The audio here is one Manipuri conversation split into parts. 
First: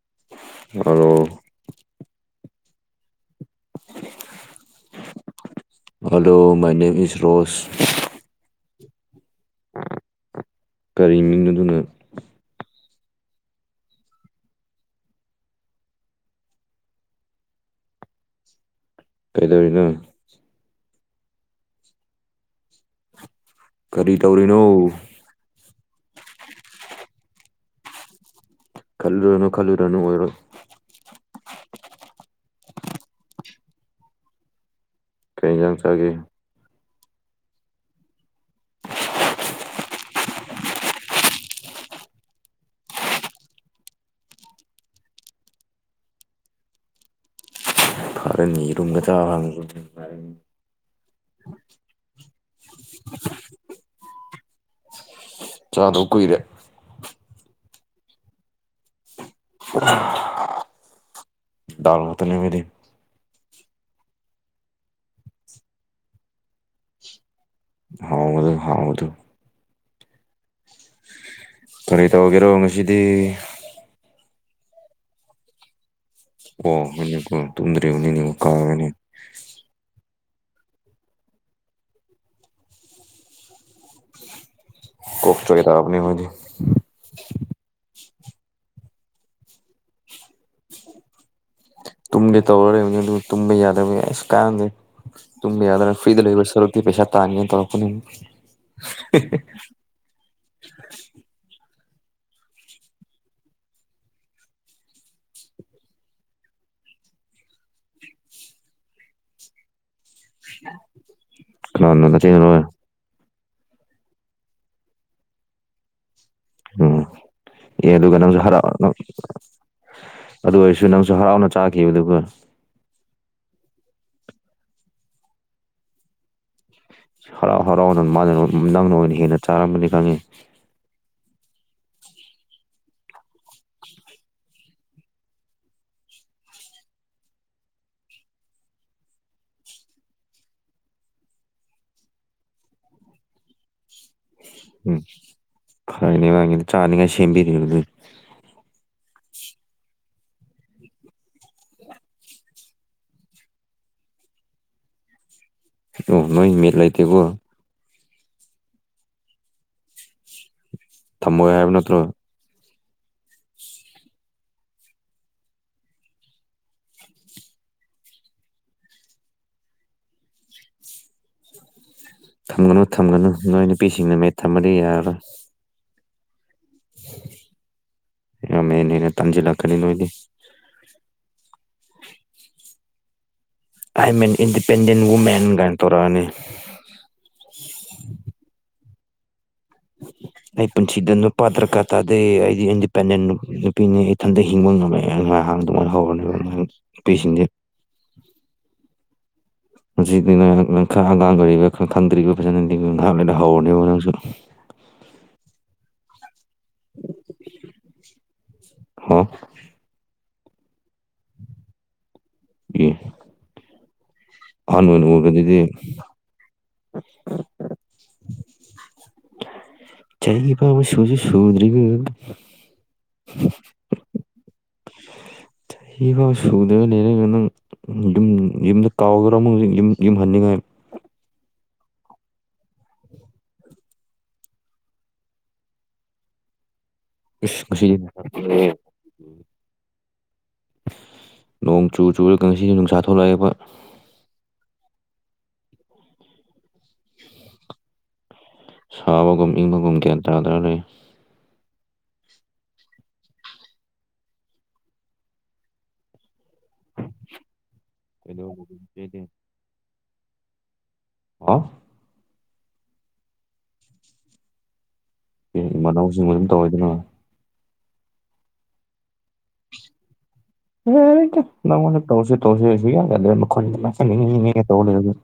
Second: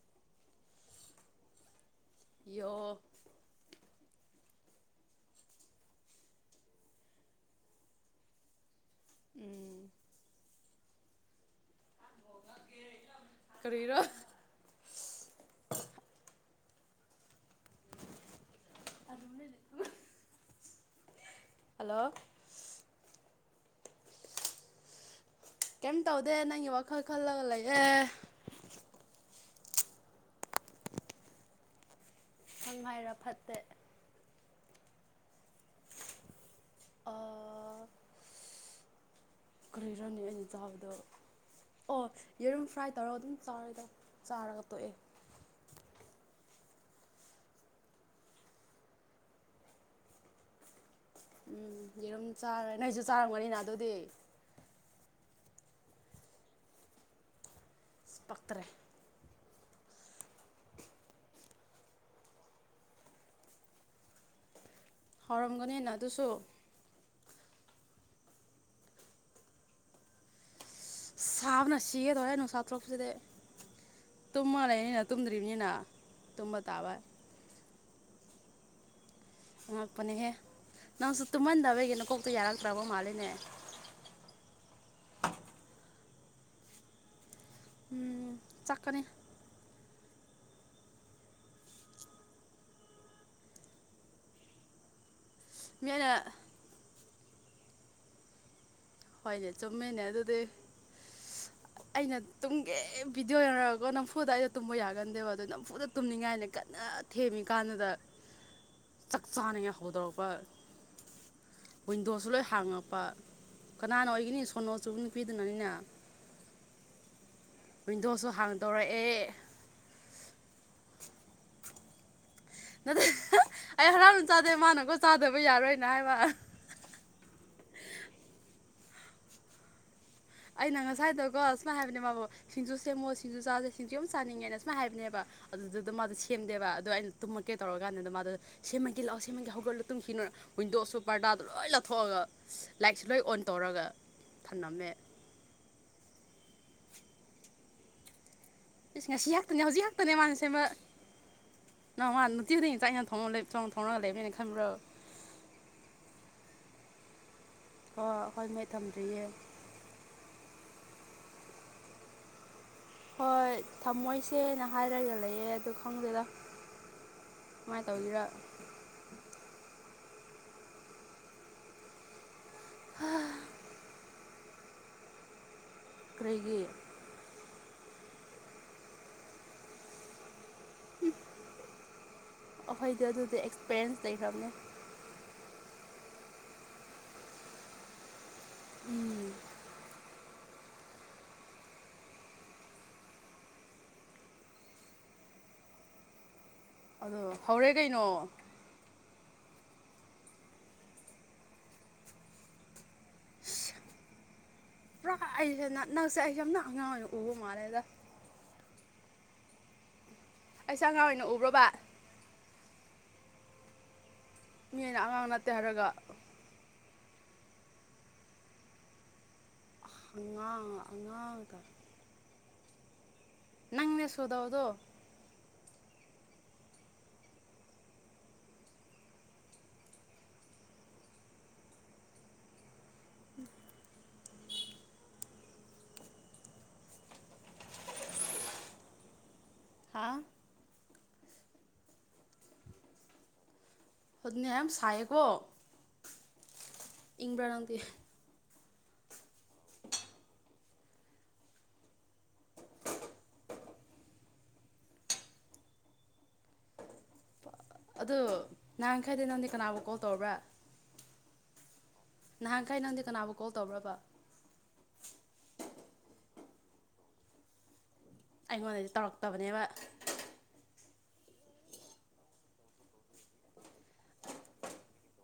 ꯑꯣ ꯌ ꯍꯜꯂꯣ ꯃꯥꯏ ꯅꯅꯤꯝ ꯏꯁ ꯔꯣꯁ ꯎꯝ ꯀꯔꯤꯃꯤꯗꯨꯅ ꯀꯔꯤꯔꯣ ꯀꯩꯗꯧꯔꯤꯅꯣ ꯍꯜꯂꯣ ꯀꯔꯤ ꯇꯧꯔꯤꯅꯣ ꯀꯩꯝ ꯇꯧꯗꯦ ꯅꯪꯒꯤ ꯋꯥꯈꯜ ꯈꯜꯂꯒ ꯂꯩꯑꯦ ꯈꯜꯂꯨꯔꯅꯣ ꯈꯜꯂꯨꯔꯅꯨ ꯑꯣꯏꯔꯣ ꯁꯪ ꯍꯥꯏꯥꯏꯔ ꯐꯠꯇꯦ ꯀꯩ ꯆꯪ ꯆꯒꯦ ꯑꯥ ꯑꯩ ꯑꯩꯅ ꯆꯥꯕꯗꯣ ꯑꯣ ꯌꯦꯔꯨꯝ ꯐ꯭ꯔꯥꯏ ꯇꯧꯔꯒ ꯑꯗꯨꯝ ꯆꯥꯔꯗ ꯆꯥꯔꯒ ꯇꯣꯛꯑꯦ [unintelligible] ꯐꯥꯔꯅꯤꯔꯨꯝꯒꯗ ꯍꯪꯔ ꯎꯝ ꯌꯦꯔꯨꯝ ꯆꯥꯔꯦ ꯅꯣꯏꯁꯨ ꯆꯥꯔꯝꯒꯅꯤꯅ ꯑꯗꯨꯗꯤ ꯆꯥꯗ ꯀꯨꯏꯔꯦ ꯄꯀ꯭ꯔꯦ ꯗꯔꯃꯠꯇ ꯅꯃꯤꯗꯤ ꯍꯥꯎꯔꯝꯒꯅꯦꯅ ꯑꯗꯨꯁꯨ ꯍꯥꯎꯗꯨ ꯍꯥꯎ ꯑꯗꯨ ꯁꯥꯕꯅ ꯀꯔꯤ ꯁꯤꯒꯦ ꯇꯧꯒꯦꯔꯣ ꯉꯁꯤꯗꯤ ꯇꯨꯝ ꯃꯥꯜꯂꯦꯅꯤꯅ ꯇꯨꯝꯗ꯭ꯔꯤꯕꯅꯤꯅ ꯇꯨꯝꯕ ꯇꯥꯕ ꯑꯣꯅꯤ ꯇꯣꯗ꯭ꯔꯤꯅꯤꯅꯤ ꯀꯥꯒꯅꯤꯅꯦ ꯉꯉꯛꯄꯅꯦꯍꯦ ꯅꯪꯁꯨ ꯇꯨꯝꯍꯟꯗꯕꯒꯤꯅ ꯀꯣꯛꯇꯨ ꯌꯥꯔꯛꯇ꯭ꯔꯕ ꯃꯥꯜꯂꯤꯅꯦ ꯀ ꯆ ꯍꯇꯥꯥꯕꯅꯤ ꯍꯧꯖꯤ ꯎꯝ ꯆꯠꯀꯅꯤ ꯇꯨꯡꯗꯦ ꯇꯧꯔꯦꯅꯤ ꯇꯨꯝ ꯌꯥꯗꯁꯨ ꯀꯥꯏꯗꯦ ꯇꯨꯝ ꯌꯥꯎꯗꯅ ꯐꯔꯤ ꯗ ꯃꯤꯅ ꯂ ꯂꯩꯕꯁ ꯁꯔꯛꯇꯤ ꯄꯦꯁꯠ ꯇꯥꯡꯦ ꯇꯔꯣꯅꯤ ꯍꯣꯏꯅꯦ ꯆꯨꯝꯃꯦꯅꯦ ꯑꯗꯨꯗꯤ ꯑꯩꯅ ꯇꯨꯝꯒꯦ ꯕꯤꯗꯤꯑꯣ ꯌꯦꯡꯔꯒꯀꯣ ꯅꯝꯐꯨꯗ ꯑꯩꯅ ꯇꯨꯝꯕ ꯌꯥꯒꯟꯗꯦꯕ ꯑꯗꯨꯗꯣ ꯅꯝꯐꯨꯗ ꯇꯨꯝꯅꯤꯡꯉꯥꯏꯅ ꯀꯟꯅ ꯊꯦꯝꯃꯤꯀꯥꯟꯗꯨꯗ ꯆꯥꯛ ꯆꯥꯅꯉꯍꯧꯗꯧꯔ ꯈꯅ ꯂꯣꯏ ꯊꯅ ꯍꯥꯡꯉꯛꯄ ꯀꯅꯥꯅ ꯑꯣꯏꯒꯅꯤ ꯁꯣꯅꯣ ꯆꯨꯕ ꯅꯨꯄꯤꯗꯨꯅꯅꯤꯅꯦ ꯎꯝ ꯑꯦ ꯑꯗꯨꯒ ꯅꯪꯁꯨ ꯍꯔꯥꯎ ꯍꯥꯡꯗꯣꯔꯛꯑꯦ ꯑꯗꯨ ꯑꯣꯏꯔꯁꯨ ꯅꯪ ꯍꯔꯥꯎꯅ ꯆꯥꯈꯤꯕꯗꯨ ꯅꯠꯇꯦ ꯑꯩ ꯍꯔꯥꯎꯅ ꯆꯥꯗꯦ ꯃꯥꯅꯀꯣ ꯆꯥꯗꯕ ꯌꯥꯔꯣꯏꯅ ꯍꯥꯏꯕ ꯍꯔꯥꯎ ꯍꯔꯥꯎꯅ ꯃꯥꯅ ꯅꯪꯅ ꯑꯣꯏꯅ ꯍꯦꯟꯅ ꯆꯥꯔꯝꯕꯅꯤ ꯈꯪꯉꯤ ꯑꯩꯅ ꯉꯁꯥꯏꯗꯒ ꯁꯨꯃꯥꯏꯅ ꯍꯥꯏꯕꯅꯦ ꯃꯥꯕꯨꯣ ꯁꯤꯡꯖꯨ ꯁꯦꯝꯃꯣ ꯁꯤꯡꯖꯨ ꯆꯥꯁꯦ ꯁꯤꯡꯖꯨ ꯌꯥꯝ ꯆꯥꯅꯤꯡꯉꯦꯅ ꯁꯨꯃꯥꯏꯅ ꯍꯥꯏꯕꯅꯦꯕ ꯑꯗꯨꯗꯨꯗ ꯃꯥꯗꯣ ꯁꯦꯝꯗꯦꯕ ꯑꯗꯣ ꯑꯩꯅ ꯇꯨꯝꯃꯛꯀꯦ ꯇꯧꯔ ꯀꯥꯟꯗꯨꯗ ꯃꯥꯗꯣ ꯁꯦꯝꯃꯒ ꯂꯥꯛꯑꯣ ꯁꯦꯝꯃꯒꯦ ꯍꯧꯒꯠꯂꯣ ꯇꯨꯝꯈꯤꯅꯣꯏ ꯋꯤꯟꯗꯣꯁꯨ ꯄꯔꯗꯥꯗ ꯂꯣꯏ ꯂꯧꯥꯊꯣꯛꯑꯒ ꯂꯥꯏꯠꯁꯨ ꯂꯣꯏ ꯑꯣꯟ ꯇꯧꯔꯒ ꯊꯝꯂꯝꯝꯃꯦ ꯐꯥꯏꯅꯦꯤ ꯆꯥꯅꯤꯉꯥꯏ ꯁꯦꯝ ꯁꯦꯝꯕꯤꯅꯤꯔ ꯁ ꯉꯁꯤ ꯍꯥꯛꯇꯅꯦ ꯍꯧꯖꯤꯛ ꯍꯥꯛꯇꯅꯦ ꯃꯥꯅ ꯁꯦꯝꯕ ꯅ ꯃꯥ ꯅꯨꯅꯨꯡꯇꯤꯗꯤ ꯉꯇꯥꯏ ꯊꯣꯡ ꯂꯩ ꯆꯣꯡ ꯊꯣꯡꯉꯥ ꯂꯩꯃꯦꯈꯕ꯭ꯔꯣ ꯎ ꯅꯣꯏ ꯃꯂꯥꯏ ꯇꯒꯣ ꯍ ꯑꯩꯈꯣꯏ ꯃꯩ ꯊꯝꯗ꯭ꯔꯤꯌꯦ ꯊꯝꯃ ꯍꯥꯏꯕ ꯅꯠꯇ꯭ꯔꯣ ꯍꯣꯏ ꯊꯝꯃꯣꯏꯁꯦꯅ ꯍꯥꯏꯔꯒ ꯂꯩꯌꯦꯦ ꯑꯗꯨ ꯈꯪꯗꯦꯗ ꯃꯥꯥꯏ ꯇꯧꯖꯔ ꯊꯝꯒꯅꯨ ꯊꯝꯒꯅꯨ ꯅꯣꯏ ꯅꯨꯄꯤꯁꯤꯡꯅ ꯃꯠ ꯊꯝꯃꯗꯤ ꯌꯥꯔꯣꯏ ꯑꯩꯈꯒꯤ ꯃꯅꯤꯅꯦ ꯄ ꯂꯈꯅꯤ ꯂꯣꯏꯣꯏ ꯎꯝ ꯑꯩꯈꯣꯏꯗ ꯑꯗꯨꯗꯤ ꯑꯦꯛꯁꯄꯤꯔꯤꯌꯦꯟꯁ ꯑꯥꯏ ꯃꯦꯟ ꯂꯩꯈ꯭ꯔꯕꯅꯦ ꯏꯟꯗꯤꯄꯦꯟꯗꯦꯟ ꯋꯨꯃꯦꯟ ꯀꯥꯏ ꯇꯧꯔꯛꯑꯅꯤ ꯎꯝ [inaudible] [unintelligible] ꯑꯩ ꯄꯨꯟꯁꯤꯗ ꯅꯨꯄꯥ ꯗꯔꯀꯥꯔ ꯇꯥꯗꯦ ꯑꯩꯗꯤ ꯏꯟꯗꯤꯄꯦꯟꯗꯦꯟ ꯅꯨꯄꯤꯅꯤ ꯏꯊꯟꯇ ꯍꯤꯡꯕ ꯉꯝꯃꯦ ꯉ ꯑꯥꯡꯗ ꯍꯔꯅꯤ ꯑꯗꯣ ꯍꯧꯔꯦ ꯀꯩꯅꯣ ꯍꯧꯖꯤꯛ ꯅꯪ ꯈꯔ ꯑꯉꯥꯡ ꯑꯣꯏꯔꯤꯕ ꯈꯔ ꯈꯪꯗ꯭ꯔꯤꯕ ꯐꯖꯅ ꯉꯍꯥꯛꯂꯅ ꯍꯧꯔꯅꯦꯕ ꯅꯪꯁꯨ ꯌꯥꯝ ꯑꯉ ꯑꯣ ꯃꯥꯔꯦꯗ ꯍꯥꯥ ꯑꯩꯁꯦ ꯑꯉꯥꯡ ꯑꯣꯏꯅ ꯎꯕ꯭ꯔꯕ ꯌꯦ ꯃꯤ ꯑꯣꯏꯅ ꯑꯉꯥꯡ ꯑꯅꯅꯒ ꯅꯠꯇꯦ ꯑꯗꯨꯗꯤ ꯍꯥꯏꯔꯒ ꯆꯥꯏꯒꯤ ꯄ ꯑꯉꯥꯡ ꯁ ꯑꯉꯥꯡ ꯁꯨꯗ꯭ꯔꯔꯤꯕ ꯅꯪꯅꯦ ꯁꯗꯥꯧꯗꯣ ꯆꯍꯤ ꯐꯥꯎ ꯁꯨꯗ꯭ꯔꯒ ꯂꯩꯔ ꯅꯪ ꯌꯨꯝ ꯌꯨꯝꯗ ꯀꯥꯎꯈ꯭ꯔꯣ ꯑꯃ ꯌꯨꯝ ꯌꯨꯝ ꯍꯟꯅꯤꯡꯉꯥꯏ [inaudible] [unintelligible] ꯎꯝ ꯈꯨ ꯈꯁꯤ ꯍꯥ ꯅꯣꯡ ꯆꯨ ꯆꯨꯔꯒ ꯉꯁꯤꯁꯨ ꯅꯨꯡꯁꯥ ꯊꯣꯛꯂꯛꯑꯦꯕ ꯑꯗꯨꯗꯤꯅꯤ ꯌꯥꯝ ꯁꯥꯏꯌꯦꯀꯣ ꯏꯪꯕ꯭ꯔꯥ ꯅꯪꯗꯤꯦ ꯁꯥꯕꯒꯨꯝ ꯏꯪꯕꯒꯨꯝ ꯒ꯭ꯌꯥꯟ ꯇꯥꯗ ꯂꯩ [inaudible] [unintelligible] ꯑꯗꯨ ꯅꯍꯥꯟ ꯈꯩꯗꯤ ꯅꯪꯗꯤ ꯀꯅꯥꯕꯨ ꯀꯣꯜ ꯇꯔꯕ꯭ꯔꯥ ꯍꯥ ꯅꯍꯥꯟꯈꯥꯏ ꯅꯪꯗꯤ ꯀꯅꯥꯕꯨ ꯀꯣꯜ ꯇꯧ꯭ꯔꯕ ꯑꯦ ꯏꯃꯅꯥꯎꯁꯤꯡꯕ ꯑꯗꯨꯝ ꯇꯧꯋꯏꯗꯅ ꯑꯩꯉꯣꯟꯗꯗꯤ ꯇꯧꯔꯛꯇꯕꯅꯦꯕ ꯇꯣꯁꯤ ꯇꯣ ꯀ ꯇꯣ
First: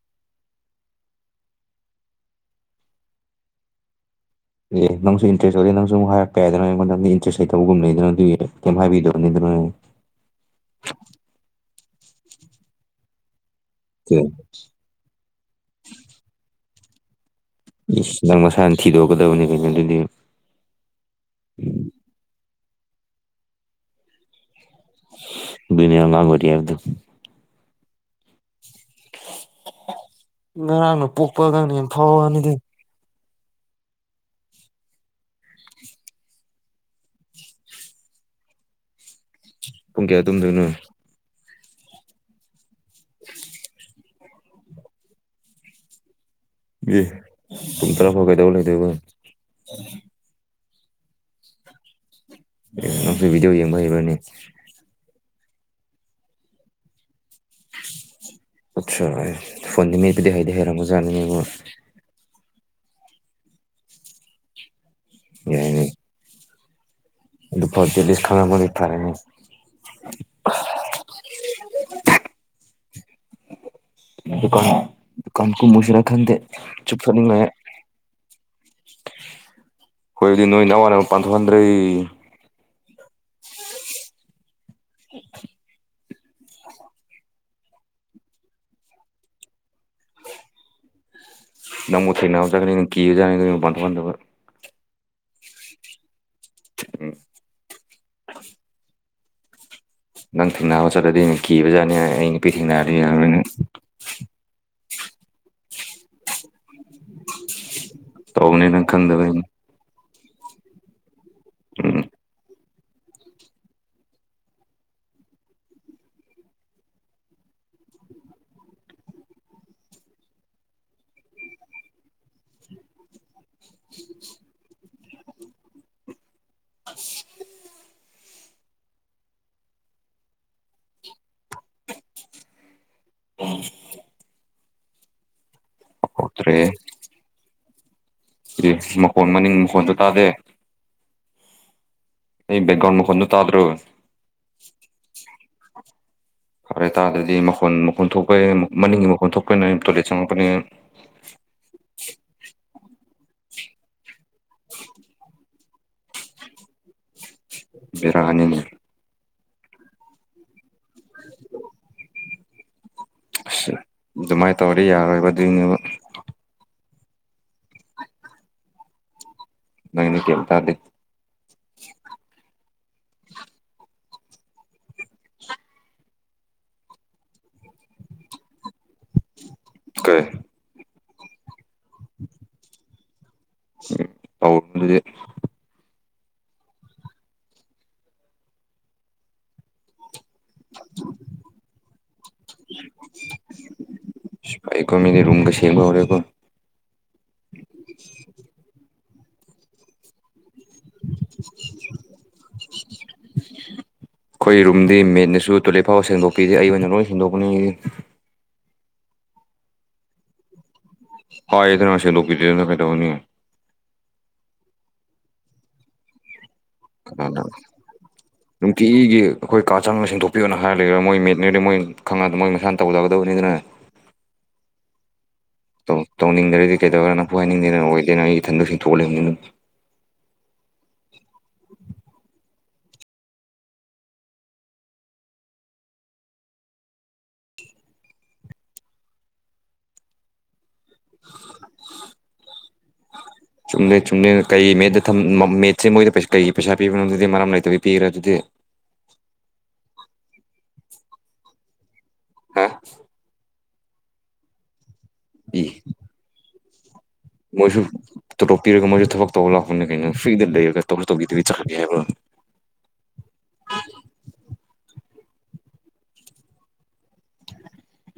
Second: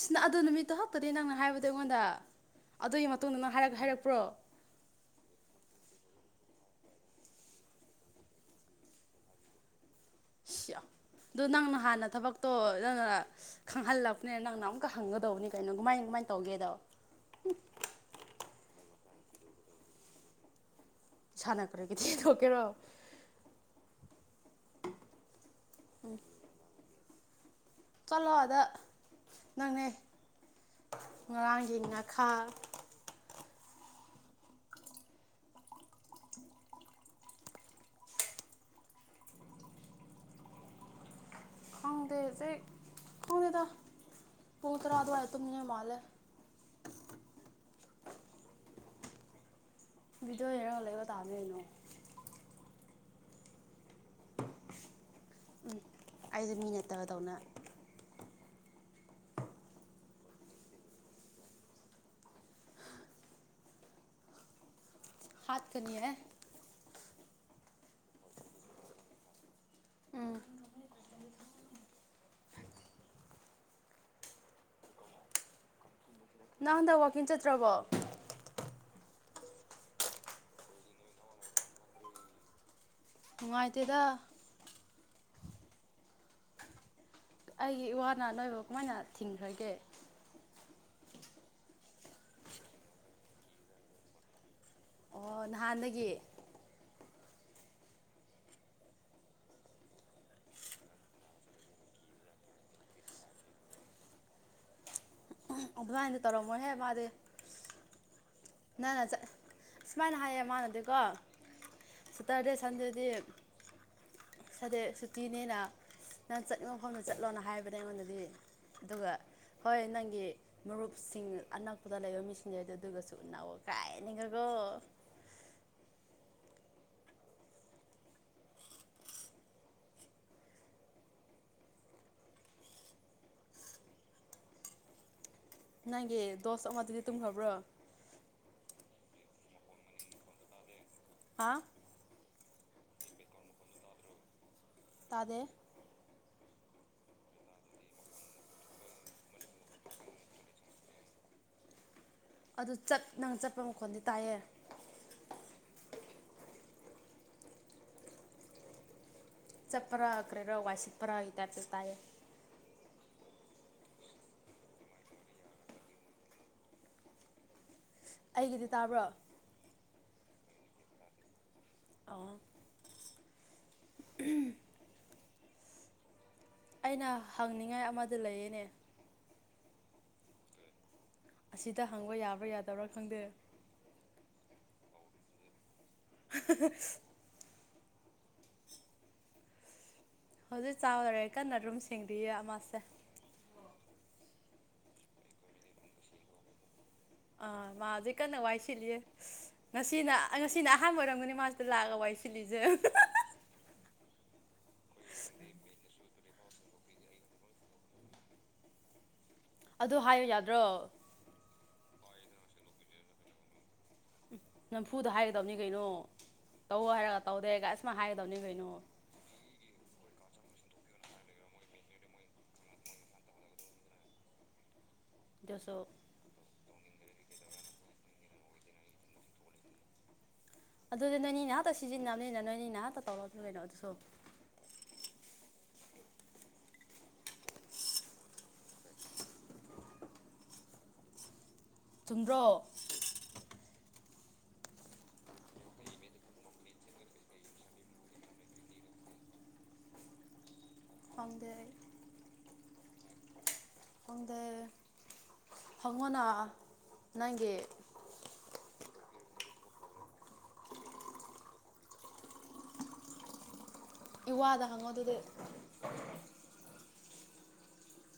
ꯁꯤꯅ ꯑꯗꯨ ꯅꯨꯃꯤꯠꯇꯨ ꯈꯛꯇꯗꯤ ꯅꯪꯅ ꯍꯥꯏꯕꯗ ꯑꯩꯉꯣꯟꯗ ꯑꯗꯨꯒꯤ ꯃꯇꯨꯡꯗ ꯅꯪꯔ ꯍꯥꯏꯔꯛꯄ꯭ꯔꯣ ꯑꯦ ꯅꯪꯁꯨ ꯏꯟꯇꯔꯦꯁ ꯑꯣꯏꯔꯦ ꯅꯪꯁꯨ ꯑꯃꯨꯛ ꯍꯥꯏꯔꯛꯄ ꯌꯥꯗꯅꯣꯣꯟ ꯅꯪꯗꯤ ꯏꯟꯇꯔꯦꯁ ꯍꯩꯇꯧꯕꯒꯨꯝ ꯂꯩꯗꯅ ꯑꯗꯨꯒꯤ ꯀꯩꯝ ꯍꯥꯏꯕꯤꯗꯅꯤ ꯑꯗꯨꯅ [inaudible] [unintelligible] ꯁꯤꯌꯥ ꯑꯗꯣ ꯅꯪꯅ ꯍꯥꯟꯅ ꯊꯕꯛꯇꯣ ꯅꯅ ꯑꯩ꯫ ꯈꯪꯍꯜꯂꯛꯄꯅꯤꯅ ꯅꯪꯅ ꯑꯃꯨꯛꯀ ꯍꯪꯒꯗꯧꯕꯅꯤ ꯀꯩꯅꯣ ꯀꯃꯥꯏ ꯀꯃꯥꯏꯅ ꯇꯧꯒꯦꯗꯣ ꯅꯪ ꯃꯁꯥꯅ ꯊꯤꯗꯣꯛꯀꯗꯕꯅꯤ ꯀꯩꯅ ꯑꯗꯨꯗꯤ ꯁꯅ ꯀꯔꯦꯒ ꯊꯀꯦꯔꯣ ꯕꯤꯅꯔ ꯑꯣꯏ ꯍꯥꯏꯗ ꯆꯂꯣ ꯑꯗ ꯅꯪꯅꯦ ꯉꯔꯥꯡꯅ ꯄꯣꯛꯄꯒꯅꯤ ꯉꯔꯥꯡꯒꯤ ꯉꯥꯈꯥ ꯊꯋꯥꯅꯤꯗꯤ ꯄꯨꯡ ꯀꯌꯥ ꯑꯗꯨꯝꯗꯣꯏꯅꯣ ꯈꯥꯗꯁ ꯈꯗꯗ ꯄꯨꯣ ꯇ ꯔꯥꯗꯋꯥ ꯇꯨꯝꯃꯤꯅ ꯃꯜꯂꯦ ꯄꯨ ꯇꯔ ꯐ ꯀꯥꯏꯗꯧꯕ ꯂꯩꯗꯕ ꯇꯕ ꯇꯥꯉꯅꯣ ꯁꯨꯕꯤꯗꯤꯑꯣ ꯌꯦꯡꯕꯕꯅꯤ ꯎꯝ ꯑꯩꯁꯦ ꯃꯤ ꯅꯠꯇꯕꯗꯧꯅ ꯑꯠꯆꯥ ꯐꯣꯟꯗꯤꯃꯤ ꯗꯦꯍꯥꯏꯗꯦ ꯍꯦꯔꯃꯣꯖꯥꯅꯦ ꯃ ꯍꯥꯠ ꯌꯥꯏꯅꯦ ꯀꯅꯤ ꯍꯥꯏ ꯑꯗꯨ ꯐꯁꯀꯥꯎ ꯏꯇꯥꯔꯦ [unintelligible] ꯎꯝ ꯥꯟ ꯗꯨꯀꯥꯟ ꯀ ꯃꯁꯤꯔꯥ ꯈꯪꯗ ꯅꯪ ꯍꯟꯗꯛ ꯆꯨꯞꯨꯞ ꯆꯥꯅꯤꯡ ꯋꯥꯛꯀꯤꯡ ꯂꯩ ꯆꯠꯇ꯭ꯔꯕꯣ ꯀꯣꯏ ꯅꯣꯏ ꯅꯋꯥꯅꯦ ꯄꯊ ꯄꯟꯗ꯭ꯔ ꯅꯨꯡꯉꯥꯏꯇꯦꯗ [unintelligible] [unintelligible] [unintelligible] ꯑꯩꯒꯤ ꯏ ꯋꯥꯅꯥ ꯅꯣꯏꯐ ꯀꯃꯥꯏꯅ ꯊꯤꯡꯈ꯭ꯔꯒꯦ ꯅꯣꯡ ꯃꯨ ꯊꯦꯅꯅꯥꯖꯥꯒꯅꯤ ꯀꯤꯖ ꯥꯟꯊꯣꯛꯥꯟꯖꯕ ꯑꯣ ꯅꯍꯥꯟꯗꯒꯤ ꯅꯪ ꯊꯦꯡꯅꯥꯕ ꯆꯠꯂꯗꯤ ꯅꯪ ꯀꯤꯕꯖꯥꯠꯅꯤ ꯑꯩ ꯅꯨꯄꯤ ꯊꯦꯡꯅꯔꯗꯤ ꯌꯥꯣꯏꯅꯪ ꯑꯗꯨꯃꯥꯏꯅ ꯇꯧꯔꯝꯃꯣꯏ ꯍꯦ ꯃꯥ ꯇꯧꯅꯤ ꯅꯪ ꯆꯠ ꯈꯪꯗꯕꯅꯤꯩꯅ ꯁꯨꯃꯥꯏꯅ ꯍꯥꯏꯌꯦ ꯃꯥꯅꯗꯤꯀꯣ ꯎꯝ ꯁꯇꯔꯗꯦ ꯁꯟꯗꯦꯗꯤ ꯁꯗꯦꯛ ꯁꯨꯇꯤꯅꯦꯅ ꯅꯪ ꯆꯠꯅꯤꯡꯕꯐꯝꯗ ꯆꯠꯂꯣꯅ ꯍꯥꯏꯕꯅꯦ ꯑꯩꯉꯣꯟꯗꯗꯤ ꯑꯗꯨꯒ ꯍꯣꯏ ꯅꯪꯒꯤ ꯃꯔꯨꯞꯁꯤꯡ ꯑꯅꯛꯄꯗ ꯂꯩꯕ ꯃꯤꯁꯤꯡꯖꯩꯗ ꯑꯗꯨꯒꯁꯨ ꯀꯥꯏꯅꯤꯒꯀꯣ ꯑ ꯎ ꯅꯪꯒꯤ ꯗꯣꯁ ꯑꯃꯗꯤ ꯇꯨꯝꯈ꯭ꯔꯕ꯭ꯔꯣ ꯁꯤ ꯃꯈꯣꯟ ꯃꯅꯤꯡ ꯃꯈꯣꯟꯁꯨ ꯇꯥꯗꯦ ꯑꯥ ꯑꯩ ꯦꯛꯦꯛꯒ꯭ꯔꯥꯎꯟ ꯃꯛꯣꯟꯟ ꯇꯗ꯭ꯔꯣ ꯑꯗꯦ ꯐꯔꯇꯥꯔꯗꯗꯤ ꯃꯈꯣꯟ ꯃꯈꯣꯟ ꯊꯣꯛꯄꯩ ꯃꯅꯤꯡꯒꯤ ꯃꯈꯣꯟ ꯊꯣꯛꯄꯅꯝ ꯇꯣꯏꯂꯦꯠ ꯆꯪꯉꯛꯄꯅꯦ [unintelligible] ꯑꯗꯨ ꯆꯠ ꯅꯪ ꯆꯠꯄ ꯃꯈꯣꯟꯗꯤ ꯇꯥꯏꯌꯦ ꯔꯅꯤꯅꯦ ꯆꯠꯄꯔ ꯑꯀꯔꯦ ꯔꯧ ꯋꯥ ꯁꯤꯠꯄ꯭ꯔ ꯏ ꯇꯔ ꯆꯁ ꯇꯥꯏꯌꯦ ꯑꯁ ꯑꯗꯨꯃꯥꯏꯅ ꯇꯧꯗꯤ ꯌꯥꯔꯣꯏꯕ ꯑꯗꯨꯏꯅꯦꯕ ꯑꯩꯒꯤꯗꯤ ꯇꯥꯕ꯭ꯔꯣ ꯅꯪꯅꯦ ꯀꯦꯇꯗꯦ [unintelligible] ꯎꯝ ꯑꯩꯅ ꯍꯪꯅꯤꯡꯉꯥꯏ ꯑꯃꯗ ꯂꯩꯌꯦꯅꯦ ꯀꯥꯏꯦ ꯑꯁꯤꯗ ꯍꯪꯕ ꯌꯥꯕ꯭ꯔꯥ ꯌꯥꯗꯕ꯭ꯔꯥ ꯈꯪꯗꯦ ꯇꯧꯗꯤꯦ [unintelligible] ꯍꯧꯖꯤꯛ ꯆꯥꯎꯗꯔꯦ ꯀꯟꯅ ꯑꯗꯨꯨꯝ ꯁꯦꯡꯗꯤꯌꯦ ꯃꯥꯁꯦ ꯑꯩꯀꯣ ꯃꯦꯅꯦ ꯔꯨꯨꯝ ꯀꯩ ꯁꯕ ꯑꯣꯏꯔꯦꯀꯣ ꯑꯥ ꯃꯥꯖꯤ ꯀꯟꯅ ꯋꯥꯏ ꯁꯤꯜꯂꯤꯌꯦ ꯉꯁꯤꯅ ꯉꯁꯤꯅ ꯑꯍꯥꯟꯕ ꯑꯣꯏꯔꯝꯗꯅꯤ ꯃꯥꯁꯤꯗ ꯂꯥꯛꯂ ꯋꯥꯏ ꯁꯤꯜꯂꯤꯁꯦ ꯑꯩꯈꯣꯏ ꯔꯨꯝꯗꯤ ꯃꯦꯠꯅꯁꯨ ꯇꯣꯏꯂꯦꯠ ꯐꯥꯎꯕ ꯁꯦꯡꯗꯣꯛꯄꯤꯗꯦ ꯑꯩ ꯑꯣꯏꯅ ꯂꯣꯏ ꯁꯦꯡꯗꯣꯛꯄꯅꯤ ꯑꯗꯨ ꯍꯥꯏꯌꯣ ꯌꯥꯗ꯭ꯔꯣ ꯍ ꯏꯗꯅꯁꯦꯂ ꯀꯇꯅꯤ ꯅꯝꯐꯨꯗ ꯍꯥꯏꯒꯗꯕꯅꯤ ꯀꯩꯅꯣ ꯇꯧ ꯍꯥꯏꯔꯒ ꯇꯧꯗꯦꯒ ꯑꯁꯨꯃꯥꯏ ꯍꯥꯏꯒꯗꯕꯅꯤ ꯀꯩꯅꯣ ꯅꯨꯡꯇꯤꯒꯤꯒꯤ ꯑꯩꯈꯣꯏ ꯀꯥ ꯆꯥꯡꯅ ꯁꯦꯡꯗꯣꯛꯄ ꯄꯤꯤꯌꯣꯅ ꯍꯥꯏꯔ ꯂꯩꯒꯔꯥ ꯃꯣꯏ ꯃꯤꯠꯅꯦꯗꯤ ꯃꯣꯏ ꯈꯪꯗ ꯃꯣꯏ ꯃꯁꯥꯅ ꯇꯧꯖꯒꯗꯕꯅꯤ ꯑꯗꯨꯅ ꯑꯗꯨꯁꯨ ꯧ ꯇꯧꯅꯤꯡꯗ꯭ꯔꯗꯤ ꯀꯩꯗꯧꯔꯅ ꯍꯣꯏ ꯍꯥꯏꯅꯤꯡꯗꯦꯅ ꯑꯣꯏꯗꯦꯅ ꯑꯩ ꯏꯊꯟꯗꯁꯨꯁꯤꯡ ꯊꯣꯛꯣꯛꯂꯕꯅꯤꯅ ꯑꯗꯨꯗꯤ ꯅꯣꯏꯅꯤ ꯅꯍꯥꯛꯇ ꯁꯤꯖꯤꯟꯅꯕꯅꯤꯅ ꯅꯣꯏꯅꯤ ꯉꯍꯥꯛ ꯇꯧꯔꯅꯤꯅꯣ ꯑꯗꯨꯁꯨ [inaudible] ꯆꯨꯝꯗ꯭ꯔꯛ ꯁꯨꯝꯅ ꯀꯩ ꯃꯦꯠꯠꯇ ꯃꯦꯠꯁꯦ ꯃꯣꯏꯗ ꯀꯩ ꯄꯩꯁꯥ ꯄꯤꯕꯅꯣ ꯑꯗꯨꯗꯤ ꯃꯔꯝ ꯂꯩꯇꯕꯤ ꯄꯤꯈ꯭ꯔꯦ ꯑꯗꯨꯗꯤ [inaudible] ꯐꯗ ꯍꯥ ꯑꯗ ꯏ ꯍꯪꯅꯥ ꯃꯣꯏꯁꯨ ꯇꯣꯇꯣꯛꯄꯤꯔꯒ ꯃꯣꯏꯁꯨ ꯊꯕꯛ ꯇꯧꯕ ꯂꯥꯛꯄꯅꯤꯅ ꯀꯩꯅꯣ ꯁꯏꯗ ꯂꯩꯔꯒ ꯇꯧꯔ ꯇꯧꯈꯤꯗꯗꯤ ꯑꯦꯕꯨ ꯏ ꯋꯥꯗ ꯍꯪꯉꯣ ꯑꯗꯨꯗꯤ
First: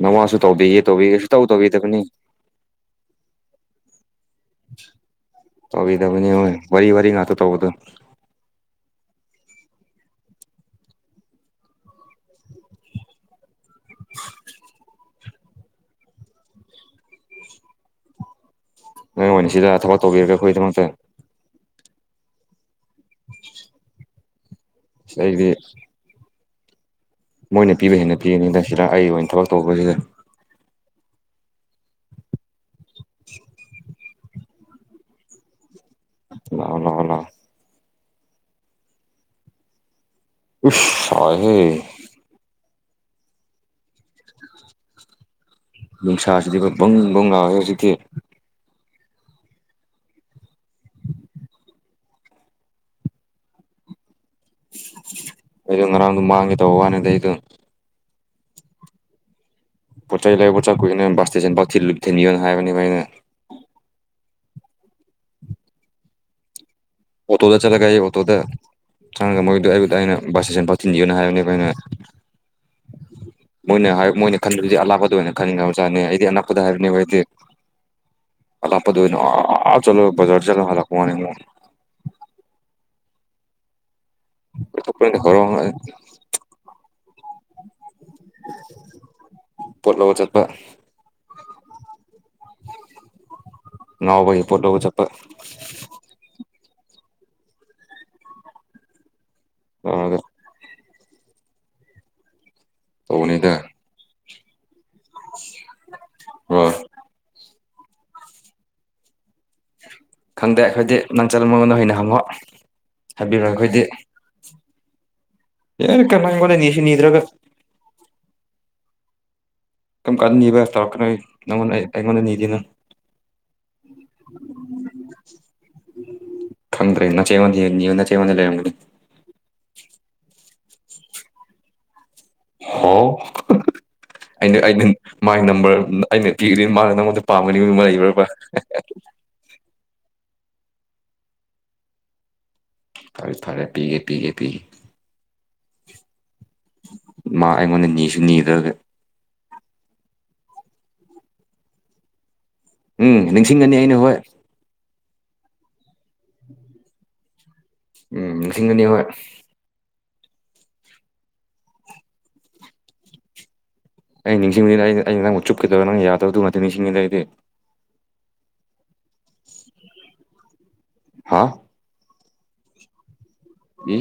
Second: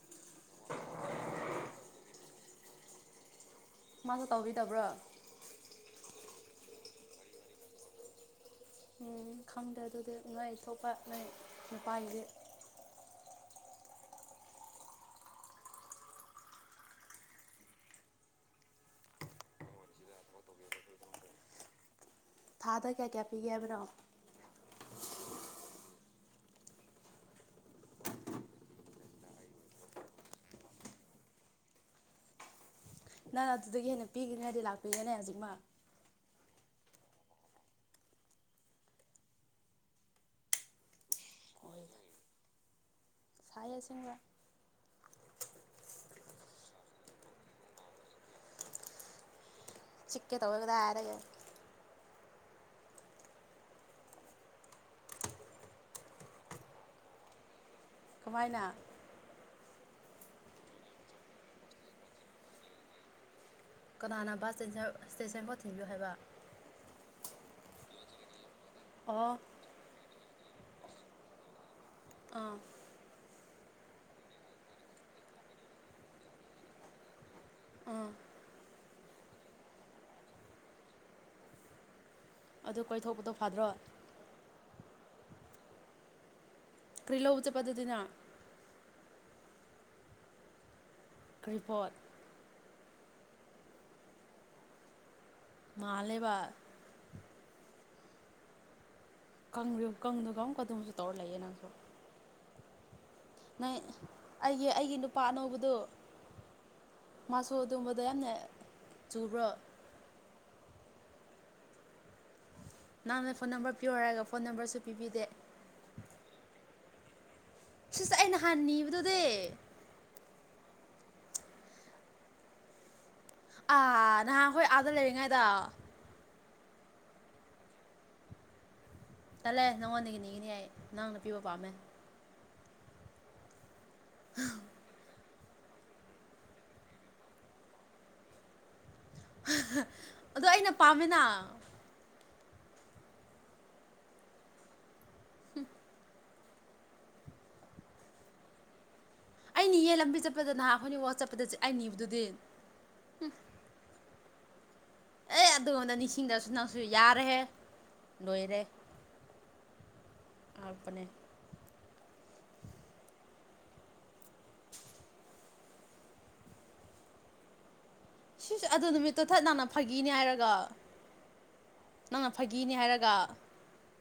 ꯅꯃꯁꯨ ꯇꯧꯕꯤꯒꯦ ꯇꯧꯕꯤꯒꯦ ꯁ ꯇꯧ ꯇꯧꯕꯤꯗꯕꯅꯤ ꯃꯥꯁꯨ ꯇꯧꯕꯤꯗꯕ꯭ꯔꯣ ꯀꯕꯤꯗꯕꯨꯅꯦ ꯋꯥꯔꯤꯔꯤ ꯋꯥꯔꯤꯔꯤ ꯉꯅꯥꯥꯛꯇ ꯇꯧꯗ ꯎ ꯈꯪꯗꯦ ꯑꯗꯨꯗꯤ ꯉꯣꯏ ꯊꯣꯛꯄ ꯅꯣꯏ ꯅꯨꯄꯥꯥꯟꯒꯤ ꯅꯣꯏ ꯑꯣꯏꯅ ꯁꯤꯗ ꯊꯕꯛ ꯇꯧꯕꯤꯔꯒꯦ ꯑꯩꯈꯣꯏꯒꯤꯗꯃꯛꯇ ꯊꯥꯗ ꯀꯌꯥ ꯀꯌꯥ ꯄꯤꯒꯦ ꯍꯥꯏꯕꯅꯣ ꯑꯩꯗꯤ ꯃꯣꯏꯅ ꯄꯤꯕ ꯍꯦꯟꯅ ꯄꯤꯒꯅꯤꯗ ꯁꯤꯗ ꯑꯩ ꯑꯣꯏꯅ ꯊꯕꯛ ꯇꯧꯕꯁꯤꯗ ꯅꯪ ꯑꯗꯨꯗꯒꯤ ꯍꯦꯟꯅ ꯄꯤꯒꯅꯤ ꯍꯥꯏꯗꯤ ꯂꯥꯛꯄꯤꯒꯅꯦ ꯍꯧꯖꯤꯛꯃꯛ ꯂꯑꯣ ꯂꯑꯣ ꯂꯑꯣ ꯏꯁ ꯁꯥꯏꯍꯦ ꯁꯁꯤꯡꯁꯤꯡꯕ ꯅꯨꯡꯁꯥꯁꯤꯗꯤ ꯑꯩꯈꯣꯏ ꯄꯪ ꯄꯕꯨꯡ ꯂꯥꯎꯋꯦ ꯍꯧꯖꯤꯛꯇꯤ ꯆꯤꯦ ꯇꯧ ꯀꯗꯥꯔꯒ ꯑꯩ ꯉ꯭ꯔꯥꯡꯃ ꯍꯦ ꯇ ꯍ ꯋꯥꯅꯤꯗꯥꯏꯗ [unintelligible] ꯀꯃꯥꯏꯅ ꯄꯣ ꯆꯩ ꯂꯩꯕ ꯄꯨꯆꯥ ꯀꯣꯏꯅ ꯁꯇꯦ ꯄꯊꯤ ꯂꯨꯨꯞꯊꯅꯤꯅ ꯍꯥꯏꯕꯣꯏꯅ ꯀꯅꯥꯅ ꯕꯁ ꯏꯁꯇꯦꯟꯁꯟꯐꯥꯎꯠ ꯊꯤꯟꯕꯤꯌꯨ ꯍꯥꯏꯕ ꯑꯣꯇꯣꯗ ꯆꯠꯂꯒ ꯑꯩ ꯑꯣꯇꯣꯗ ꯑꯣ ꯆꯪꯉꯒ ꯃꯣꯏꯗꯨ ꯑꯗ ꯑꯩꯅ ꯕꯁꯇ ꯆꯦꯟ ꯐꯥꯎ ꯊꯤꯟꯁꯤꯌꯅ ꯍꯥꯏꯕꯅꯦꯕ ꯑꯩꯅ ꯑꯥ ꯃꯣꯏꯅ ꯃꯣꯏꯅ ꯈꯟꯕꯗꯤ ꯑꯂꯥꯞꯄꯗ ꯑꯣꯏꯅ ꯈꯟꯅꯤꯡꯉꯕꯖꯥꯠꯅꯤ ꯑꯩꯗꯤ ꯑꯅꯛꯄꯗ ꯍꯥꯏꯕꯅꯤꯗꯤ ꯑꯥ ꯄꯗꯅ ꯑꯥ ꯆꯂꯣ ꯕꯖꯔ ꯆꯒꯦ ꯍꯂꯛ ꯀꯃꯅꯤ ꯑꯗꯨ ꯀꯣꯏꯊꯣꯛꯄꯗꯣ ꯐꯥꯗ꯭ꯔꯣ ꯀ ꯊꯔ [unintelligible] ꯀ꯭ꯔꯤꯂ ꯎ ꯎꯆ ꯄꯊꯇꯅ ꯄꯨꯣꯠ ꯂꯎꯕ ꯆꯠꯄ ꯀ꯭ꯔꯤꯄꯣꯠ ꯉꯕ ꯄꯨꯣꯠꯠꯇ ꯆꯠꯄ ꯃꯥꯜꯂꯦꯕ ꯇꯧꯔꯒ ꯀꯪꯗꯨꯒ ꯑꯃꯨꯛꯀ ꯑꯗꯨꯝꯁꯨ ꯇꯧꯔ ꯂꯩꯌꯦ ꯅꯪꯁꯨ ꯇꯧꯕꯅꯤꯗ ꯅ ꯑꯩꯒꯤ ꯑꯩꯒꯤ ꯅꯨꯄꯥ ꯑꯅꯧꯕꯗꯨ ꯍꯣꯏ ꯁꯣ ꯑꯗꯨꯕꯗ ꯌꯥꯝꯅ ꯆꯨꯕ꯭ꯔꯣ ꯈꯪꯗꯦ ꯑꯩꯈꯣꯏꯗꯤ ꯅꯪ ꯆꯜ ꯃꯉꯣꯟꯗ ꯑꯣꯏꯅ ꯍꯪꯉꯣ ꯅꯍꯥꯟꯅ ꯍꯥꯏꯕꯤꯔꯣ ꯐꯣꯟ ꯅꯝꯕꯔ ꯑꯩꯈꯣꯏꯗꯤ ꯄꯤꯌꯣ ꯍꯥꯏꯔꯒ ꯐꯣꯟ ꯅꯝꯕꯔꯁꯨ ꯄꯤꯕꯤꯗꯦ ꯀ ꯃꯥꯡꯒꯗꯅꯤ ꯁꯤ ꯅꯤꯗ꯭ꯔꯒ ꯁꯤꯁꯦ ꯑꯩꯅꯍꯥꯟ ꯅꯤꯕꯗꯨꯗꯤ ꯀꯔꯝ ꯀꯥꯟꯗ ꯅꯤꯕ ꯇꯧꯔꯛꯀꯅꯣ ꯅꯪꯉꯣꯟꯗ ꯑꯩꯉꯣꯟꯗ ꯅꯤꯗꯅ ꯑ ꯅ ꯍꯣꯏ ꯑꯗꯨ ꯂꯩꯕꯤꯉ ꯑꯗ ꯈꯪ꯭ꯔꯦ ꯏꯅ ꯆꯋꯥꯅꯤ ꯅ ꯆꯕꯟ ꯂꯩꯦꯪꯗꯤ ꯇꯜꯂꯦ ꯅꯪꯉꯣꯟꯗꯒꯤ ꯉꯤꯅꯤ ꯍꯥꯏꯏ ꯅꯪꯅ ꯄꯤꯕ ꯄꯥꯝꯃꯦ ꯍꯥꯎ ꯑꯩꯅ ꯑꯩꯅ ꯃꯥꯒꯤ ꯅꯝꯕꯔ ꯑꯩꯅ ꯄꯤꯒꯅꯤ ꯃꯥꯅ ꯅꯉꯣꯟꯗ ꯄꯥꯝꯒꯅꯤ ꯃꯗꯨꯃ ꯂꯩꯈ꯭ꯔꯕ꯭ꯔ ꯑꯣ ꯑꯩꯅ ꯄꯥꯝꯃꯤꯅ ꯐꯔꯦ ꯐꯔꯦ ꯄꯤꯒꯦ ꯄꯤꯒꯦ ꯄꯤꯦ ꯎꯝ ꯃꯥ ꯑꯩꯉꯣꯟꯗ ꯅꯤꯁꯨ ꯅꯤꯗ꯭ꯔꯒ ꯑꯩ ꯅꯤꯌꯦ ꯂꯝꯕꯤ ꯆꯠꯄꯗ ꯅꯍꯥꯟ ꯑꯩꯈꯣꯏꯅꯤ ꯋ ꯆꯠꯄꯗ ꯑꯩ ꯅꯤꯕꯗꯨꯗꯤ ꯎꯝ ꯅꯤꯡꯁꯤꯡꯒꯅꯤ ꯑꯩꯅ ꯍꯣꯏ ꯑꯦ ꯑꯗꯨꯉꯣꯟꯗ ꯅꯤꯡꯁꯤꯡꯗꯁꯨ ꯅꯪꯁꯨ ꯌꯥꯔꯍꯦ ꯎꯝ ꯂꯤꯁꯤꯡ ꯑꯅꯤ ꯍꯣꯏ ꯑꯅꯦ [unintelligible] ꯑꯩ ꯅꯤꯡꯁꯤꯡꯉ ꯑꯩ ꯑꯩ ꯅꯪꯕꯨ ꯆꯨꯞꯀꯗꯕ ꯅꯪ ꯌꯥꯗꯕꯗꯨ ꯅꯇ ꯅꯤꯡꯁꯤꯡꯉꯗ ꯑꯩꯗꯤ ꯁꯤꯁꯨ ꯑꯗꯨ ꯅꯨꯃꯤꯠꯇꯨ ꯊꯠ ꯅꯥꯟꯅ ꯐꯥꯒꯤꯅꯤ ꯍꯥꯏꯔꯒ ꯍꯥ ꯅꯪꯅ ꯐꯥꯒꯤꯅꯦ ꯍꯥꯏꯔꯒ ꯌꯦ